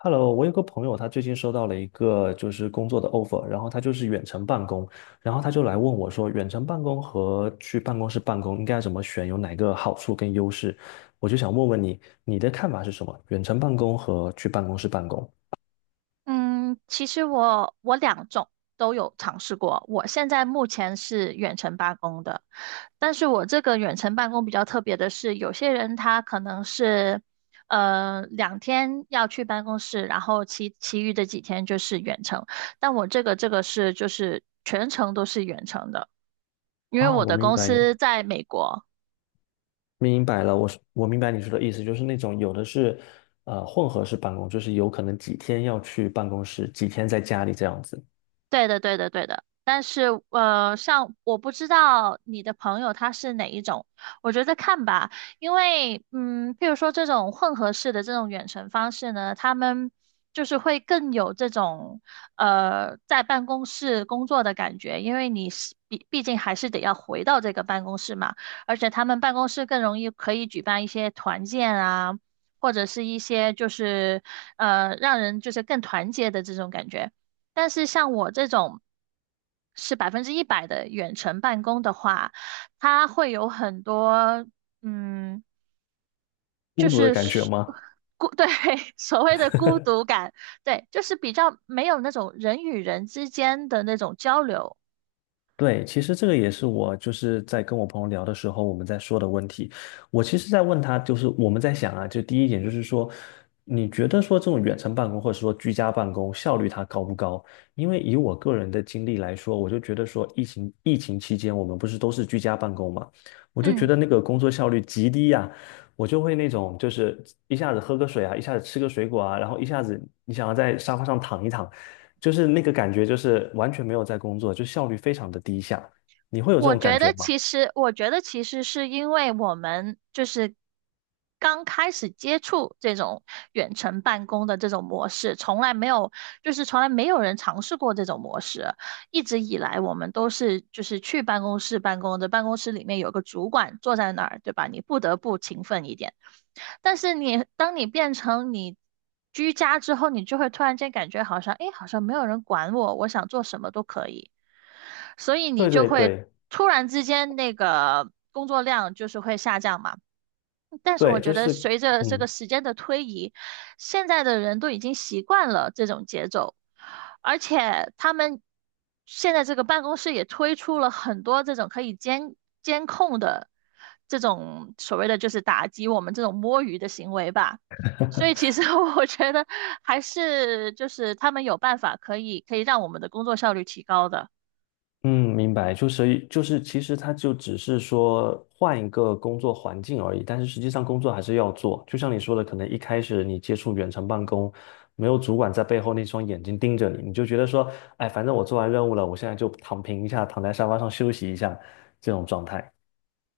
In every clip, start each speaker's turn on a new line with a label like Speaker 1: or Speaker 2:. Speaker 1: Hello,我有个朋友，他最近收到了一个工作的 offer,然后他远程办公，然后他就来问我说，远程办公和去办公室办公应该怎么选，有哪个好处跟优势？我就想问问你，你的看法是什么？远程办公和去办公室办公？
Speaker 2: 嗯，其实我两种都有尝试过。我现在目前是远程办公的，但是我这个远程办公比较特别的是，有些人他可能是两天要去办公室，然后其余的几天就是远程。但我这个是就是全程都是远程的，因为
Speaker 1: 啊，
Speaker 2: 我
Speaker 1: 我
Speaker 2: 的
Speaker 1: 明
Speaker 2: 公
Speaker 1: 白你，
Speaker 2: 司在美国，
Speaker 1: 明白了，我明白你说的意思，就是那种有的是混合式办公，就是有可能几天要去办公室，几天在家里这样子，
Speaker 2: 对的，对的，对的。但是，像我不知道你的朋友他是哪一种，我觉得看吧，因为，嗯，譬如说这种混合式的这种远程方式呢，他们就是会更有这种，在办公室工作的感觉，因为你是毕竟还是得要回到这个办公室嘛，而且他们办公室更容易可以举办一些团建啊，或者是一些就是，让人就是更团结的这种感觉。但是像我这种是百分之一百的远程办公的话，它会有很多，嗯，就
Speaker 1: 孤独的
Speaker 2: 是
Speaker 1: 感觉
Speaker 2: 是
Speaker 1: 吗？
Speaker 2: 对，所谓的孤独感，对，就是比较没有那种人与人之间的那种交流，
Speaker 1: 对，其实这个也是我在跟我朋友聊的时候，我们在说的问题。我其实在问他，就是我们在想啊，就第一点就是说，你觉得说这种远程办公或者说居家办公效率它高不高？因为以我个人的经历来说，我就觉得说疫情期间我们不是都是居家办公嘛，我就觉
Speaker 2: 嗯。
Speaker 1: 得那个工作效率极低呀、我就会那种一下子喝个水啊，一下子吃个水果啊，然后一下子你想要在沙发上躺一躺。就是那个感觉，就是完全没有在工作，就效率非常的低下。你会有这
Speaker 2: 我
Speaker 1: 种感
Speaker 2: 觉
Speaker 1: 觉
Speaker 2: 得
Speaker 1: 吗？
Speaker 2: 其实，我觉得其实是因为我们就是刚开始接触这种远程办公的这种模式，从来没有，就是从来没有人尝试过这种模式。一直以来，我们都是就是去办公室办公的，办公室里面有个主管坐在那儿，对吧？你不得不勤奋一点。但是当你变成你居家之后，你就会突然间感觉好像，诶，好像没有人管我，我想做什么都可以，所以你
Speaker 1: 对
Speaker 2: 就
Speaker 1: 对
Speaker 2: 会
Speaker 1: 对
Speaker 2: 突然之间那个工作量就是会下降嘛。但是我
Speaker 1: 对，
Speaker 2: 觉得随着这个
Speaker 1: 嗯
Speaker 2: 时间的推移，现在的人都已经习惯了这种节奏，而且他们现在这个办公室也推出了很多这种可以监控的这种所谓的就是打击我们这种摸鱼的行为吧。所以其实 我觉得还是就是他们有办法可以让我们的工作效率提高的。
Speaker 1: 嗯，明白，其实它就只是说换一个工作环境而已，但是实际上工作还是要做。就像你说的，可能一开始你接触远程办公，没有主管在背后那双眼睛盯着你，你就觉得说，哎，反正我做完任务了，我现在就躺平一下，躺在沙发上休息一下，这种状态。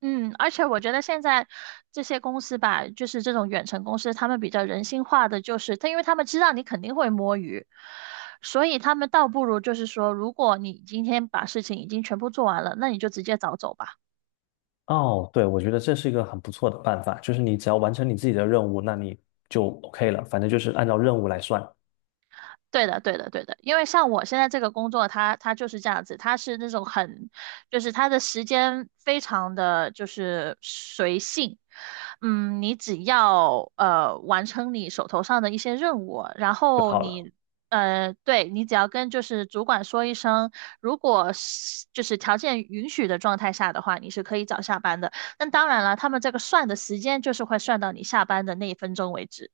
Speaker 2: 嗯，而且我觉得现在这些公司吧，就是这种远程公司，他们比较人性化的，就是他，因为他们知道你肯定会摸鱼，所以他们倒不如就是说，如果你今天把事情已经全部做完了，那你就直接早走吧。
Speaker 1: 哦，对，我觉得这是一个很不错的办法，就是你只要完成你自己的任务，那你就 OK 了，反正就是按照任务来算
Speaker 2: 对的，对的，对的，因为像我现在这个工作，它就是这样子，它是那种很，就是它的时间非常的就是随性，嗯，你只要完成你手头上的一些任务，然
Speaker 1: 就
Speaker 2: 后
Speaker 1: 好了。
Speaker 2: 你对，你只要跟就是主管说一声，如果是就是条件允许的状态下的话，你是可以早下班的。那当然了，他们这个算的时间就是会算到你下班的那一分钟为止。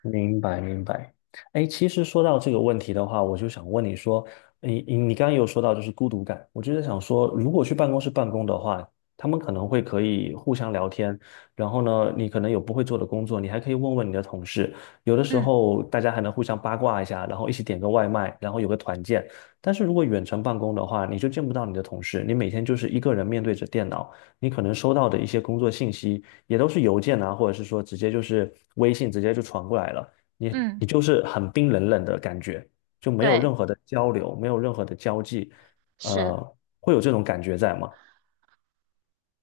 Speaker 1: 明白，明白。哎，其实说到这个问题的话，我就想问你说，你刚刚也有说到就是孤独感，我就在想说，如果去办公室办公的话，他们可能会可以互相聊天，然后呢，你可能有不会做的工作，你还可以问问你的同事，有的时
Speaker 2: 嗯
Speaker 1: 候大家还能互相八卦一下，然后一起点个外卖，然后有个团建。但是如果远程办公的话，你就见不到你的同事，你每天就是一个人面对着电脑，你可能收到的一些工作信息。也都是邮件啊，或者是说直接就是微信直接就传过来了，你
Speaker 2: 嗯，
Speaker 1: 你就是很冰冷冷的感觉，就没有
Speaker 2: 对，
Speaker 1: 任何的交流，没有任何的交际，
Speaker 2: 是。
Speaker 1: 会有这种感觉在吗？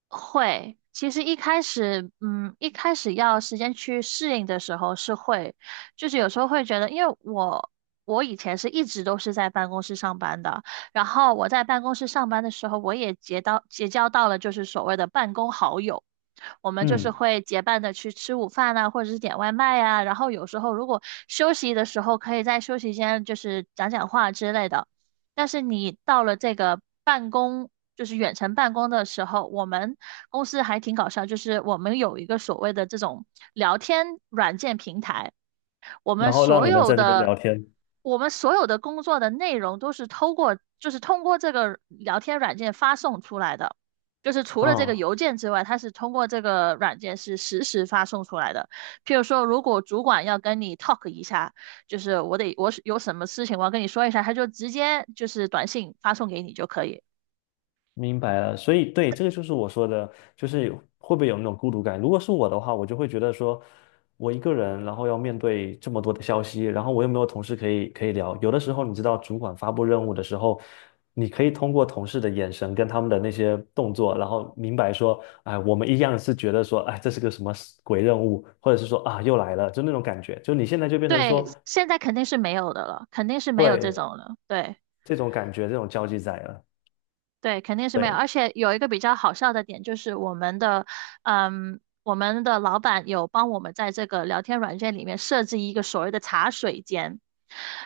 Speaker 2: 会，其实一开始，嗯，一开始要时间去适应的时候是会，就是有时候会觉得，因为我以前是一直都是在办公室上班的，然后我在办公室上班的时候，我也结交到了就是所谓的办公好友。我们就是
Speaker 1: 嗯，
Speaker 2: 会结伴的去吃午饭啊，或者是点外卖呀，然后有时候如果休息的时候，可以在休息间就是讲讲话之类的。但是你到了这个办公，就是远程办公的时候，我们公司还挺搞笑，就是我们有一个所谓的这种聊天软件平台。我
Speaker 1: 然
Speaker 2: 们
Speaker 1: 后让
Speaker 2: 所
Speaker 1: 你们
Speaker 2: 有
Speaker 1: 在那边
Speaker 2: 的
Speaker 1: 聊天
Speaker 2: 我们所有的工作的内容都是通过就是通过这个聊天软件发送出来的，就是除了这个
Speaker 1: 啊。
Speaker 2: 邮件之外，它是通过这个软件是实时发送出来的。譬如说，如果主管要跟你 talk 一下，就是我有什么事情我要跟你说一下，他就直接就是短信发送给你就可以。
Speaker 1: 明白了，所以对，这个就是我说的，就是会不会有那种孤独感？如果是我的话，我就会觉得说，我一个人，然后要面对这么多的消息，然后我又没有同事可以聊。有的时候，你知道，主管发布任务的时候，你可以通过同事的眼神跟他们的那些动作，然后明白说，哎，我们一样是觉得说，哎，这是个什么鬼任务，或者是说啊，又来了，就那种感觉。就你现在就变成
Speaker 2: 对，
Speaker 1: 说，
Speaker 2: 现在肯定是没有的了，肯定是没有这
Speaker 1: 对，
Speaker 2: 种了。对。
Speaker 1: 这种感觉，这种交际在了。
Speaker 2: 对，肯定是没有。
Speaker 1: 对，
Speaker 2: 而且有一个比较好笑的点，就是我们的，嗯，我们的老板有帮我们在这个聊天软件里面设置一个所谓的茶水间，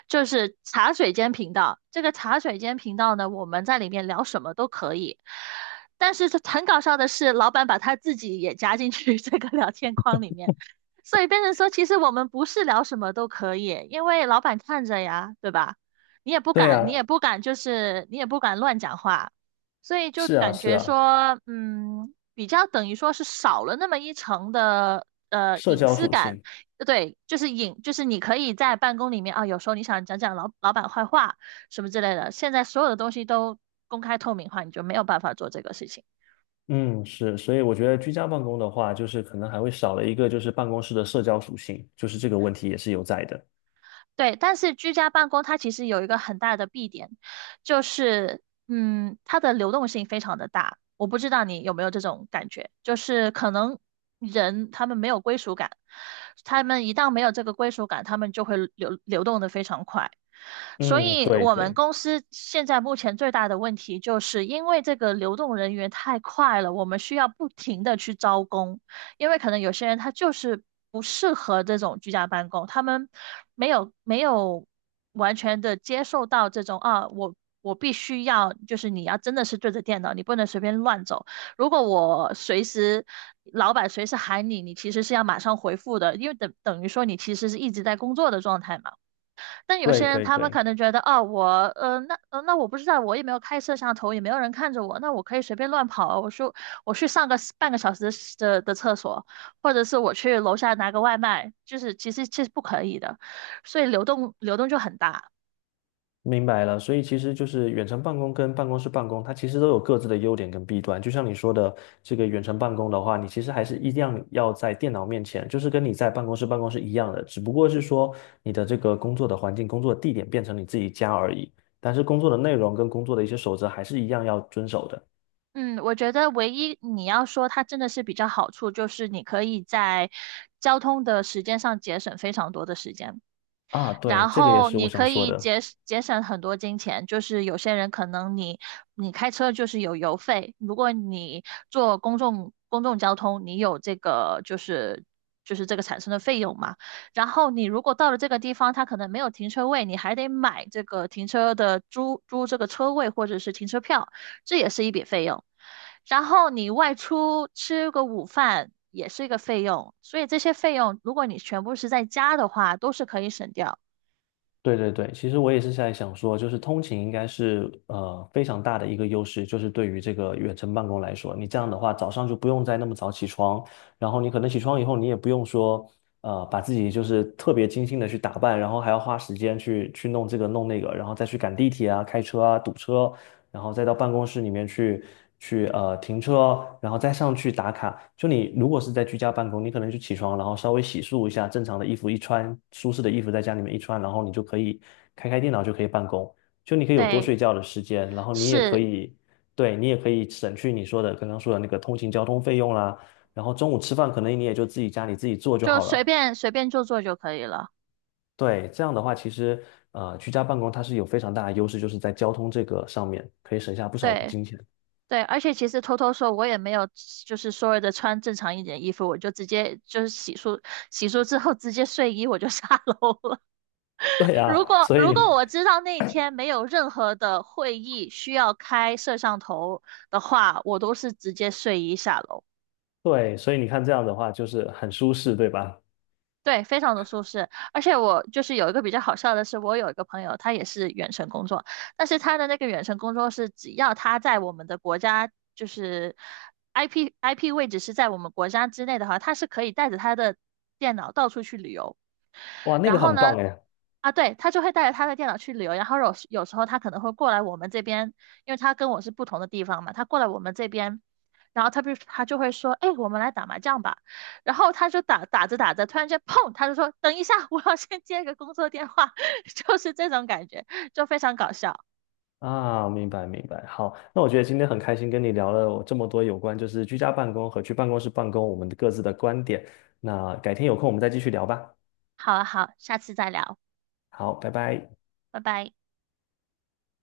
Speaker 2: 就是茶水间频道。这个茶水间频道呢，我们在里面聊什么都可以。但是这很搞笑的是，老板把他自己也加进去 这个聊天框里面，所以变成说，其实我们不是聊什么都可以，因为老板看着呀，对吧？
Speaker 1: 对
Speaker 2: 你
Speaker 1: 啊，
Speaker 2: 也不敢，就是你也不敢乱讲话。所以就
Speaker 1: 是啊，
Speaker 2: 感
Speaker 1: 是
Speaker 2: 觉
Speaker 1: 啊，
Speaker 2: 说，嗯，比较等于说是少了那么一层的
Speaker 1: 社
Speaker 2: 隐
Speaker 1: 交
Speaker 2: 私
Speaker 1: 属
Speaker 2: 感，
Speaker 1: 性。
Speaker 2: 对，就是隐，就是你可以在办公里面啊，有时候你想讲讲老板坏话什么之类的，现在所有的东西都公开透明化，你就没有办法做这个事情。
Speaker 1: 嗯，是，所以我觉得居家办公的话，就是可能还会少了一个就是办公室的社交属性，就是这个问题也是有在的。
Speaker 2: 对，但是居家办公它其实有一个很大的弊点，就是嗯，它的流动性非常的大。我不知道你有没有这种感觉，就是可能人他们没有归属感，他们一旦没有这个归属感，他们就会流动的非常快。所
Speaker 1: 嗯，
Speaker 2: 以
Speaker 1: 对
Speaker 2: 我们
Speaker 1: 对
Speaker 2: 公司现在目前最大的问题，就是因为这个流动人员太快了，我们需要不停的去招工。因为可能有些人他就是不适合这种居家办公，他们没有完全的接受到这种啊，我必须要就是你要真的是对着电脑，你不能随便乱走。如果我随时老板随时喊你，你其实是要马上回复的，因为等于说你其实是一直在工作的状态嘛。但有
Speaker 1: 对
Speaker 2: 些人
Speaker 1: 对
Speaker 2: 他们
Speaker 1: 对，
Speaker 2: 可能觉得，哦，我，那我不知道，我也没有开摄像头，也没有人看着我，那我可以随便乱跑，我说我去上个半个小时的厕所，或者是我去楼下拿个外卖，其实其实不可以的，所以流动就很大。
Speaker 1: 明白了。所以其实就是远程办公跟办公室办公，它其实都有各自的优点跟弊端。就像你说的，这个远程办公的话，你其实还是一样要在电脑面前，就是跟你在办公室办公是一样的，只不过是说你的这个工作的环境、工作地点变成你自己家而已，但是工作的内容跟工作的一些守则还是一样要遵守的。
Speaker 2: 嗯，我觉得唯一你要说它真的是比较好处，就是你可以在交通的时间上节省非常多的时间吧，
Speaker 1: 啊，对，
Speaker 2: 然
Speaker 1: 这个也
Speaker 2: 后
Speaker 1: 是我
Speaker 2: 你
Speaker 1: 想
Speaker 2: 可
Speaker 1: 说
Speaker 2: 以
Speaker 1: 的。
Speaker 2: 节省很多金钱，就是有些人可能你开车就是有油费，如果你坐公众交通，你有这个就是就是这个产生的费用嘛。然后你如果到了这个地方，它可能没有停车位，你还得买这个停车的租这个车位或者是停车票，这也是一笔费用。然后你外出吃个午饭也是一个费用，所以这些费用如果你全部是在家的话，都是可以省掉。
Speaker 1: 对对对，其实我也是在想说，就是通勤应该是非常大的一个优势，就是对于这个远程办公来说，你这样的话早上就不用再那么早起床，然后你可能起床以后你也不用说把自己就是特别精心的去打扮，然后还要花时间去弄这个弄那个，然后再去赶地铁啊、开车啊、堵车，然后再到办公室里面去停车哦，然后再上去打卡。就你如果是在居家办公，你可能就起床，然后稍微洗漱一下，正常的衣服一穿，舒适的衣服在家里面一穿，然后你就可以开电脑就可以办公。就你可以有多
Speaker 2: 对，
Speaker 1: 睡觉的时间，然后你也可
Speaker 2: 是，
Speaker 1: 以，对，你也可以省去你说的刚刚说的那个通勤交通费用啦。然后中午吃饭可能你也就自己家里自己做就
Speaker 2: 就
Speaker 1: 好了。
Speaker 2: 随便做做就可以了。
Speaker 1: 对，这样的话，其实居家办公它是有非常大的优势，就是在交通这个上面可以省下不少的
Speaker 2: 对
Speaker 1: 金钱。
Speaker 2: 对，而且其实偷偷说，我也没有，就是所谓的穿正常一点衣服，我就直接就是洗漱，洗漱之后直接睡衣我就 下楼了。
Speaker 1: 对 啊，所
Speaker 2: 如
Speaker 1: 以
Speaker 2: 果我知道那天没有任何的会议需要开摄像头的话，我都是直接睡衣下楼。
Speaker 1: 对，所以你看这样的话就是很舒适，对吧？
Speaker 2: 对，非常的舒适，而且我就是有一个比较好笑的是，我有一个朋友，他也是远程工作，但是他的那个远程工作是，只要他在我们的国家，就是 IP 位置是在我们国家之内的话，他是可以带着他的电脑到处去旅游。
Speaker 1: 哇，那
Speaker 2: 然
Speaker 1: 个
Speaker 2: 后
Speaker 1: 很
Speaker 2: 呢，
Speaker 1: 棒哎！
Speaker 2: 啊，对，他就会带着他的电脑去旅游，然后有时候他可能会过来我们这边，因为他跟我是不同的地方嘛，他过来我们这边，然后他不他就会说，哎，我们来打麻将吧，然后他就打着打着，突然间砰，他就说，等一下，我要先接个工作电话，就是这种感觉，就非常搞笑。
Speaker 1: 啊，明白明白。好，那我觉得今天很开心跟你聊了这么多有关就是居家办公和去办公室办公我们各自的观点。那改天有空我们再继续聊吧。
Speaker 2: 好啊，好，下次再聊，
Speaker 1: 好，拜拜。
Speaker 2: 拜拜。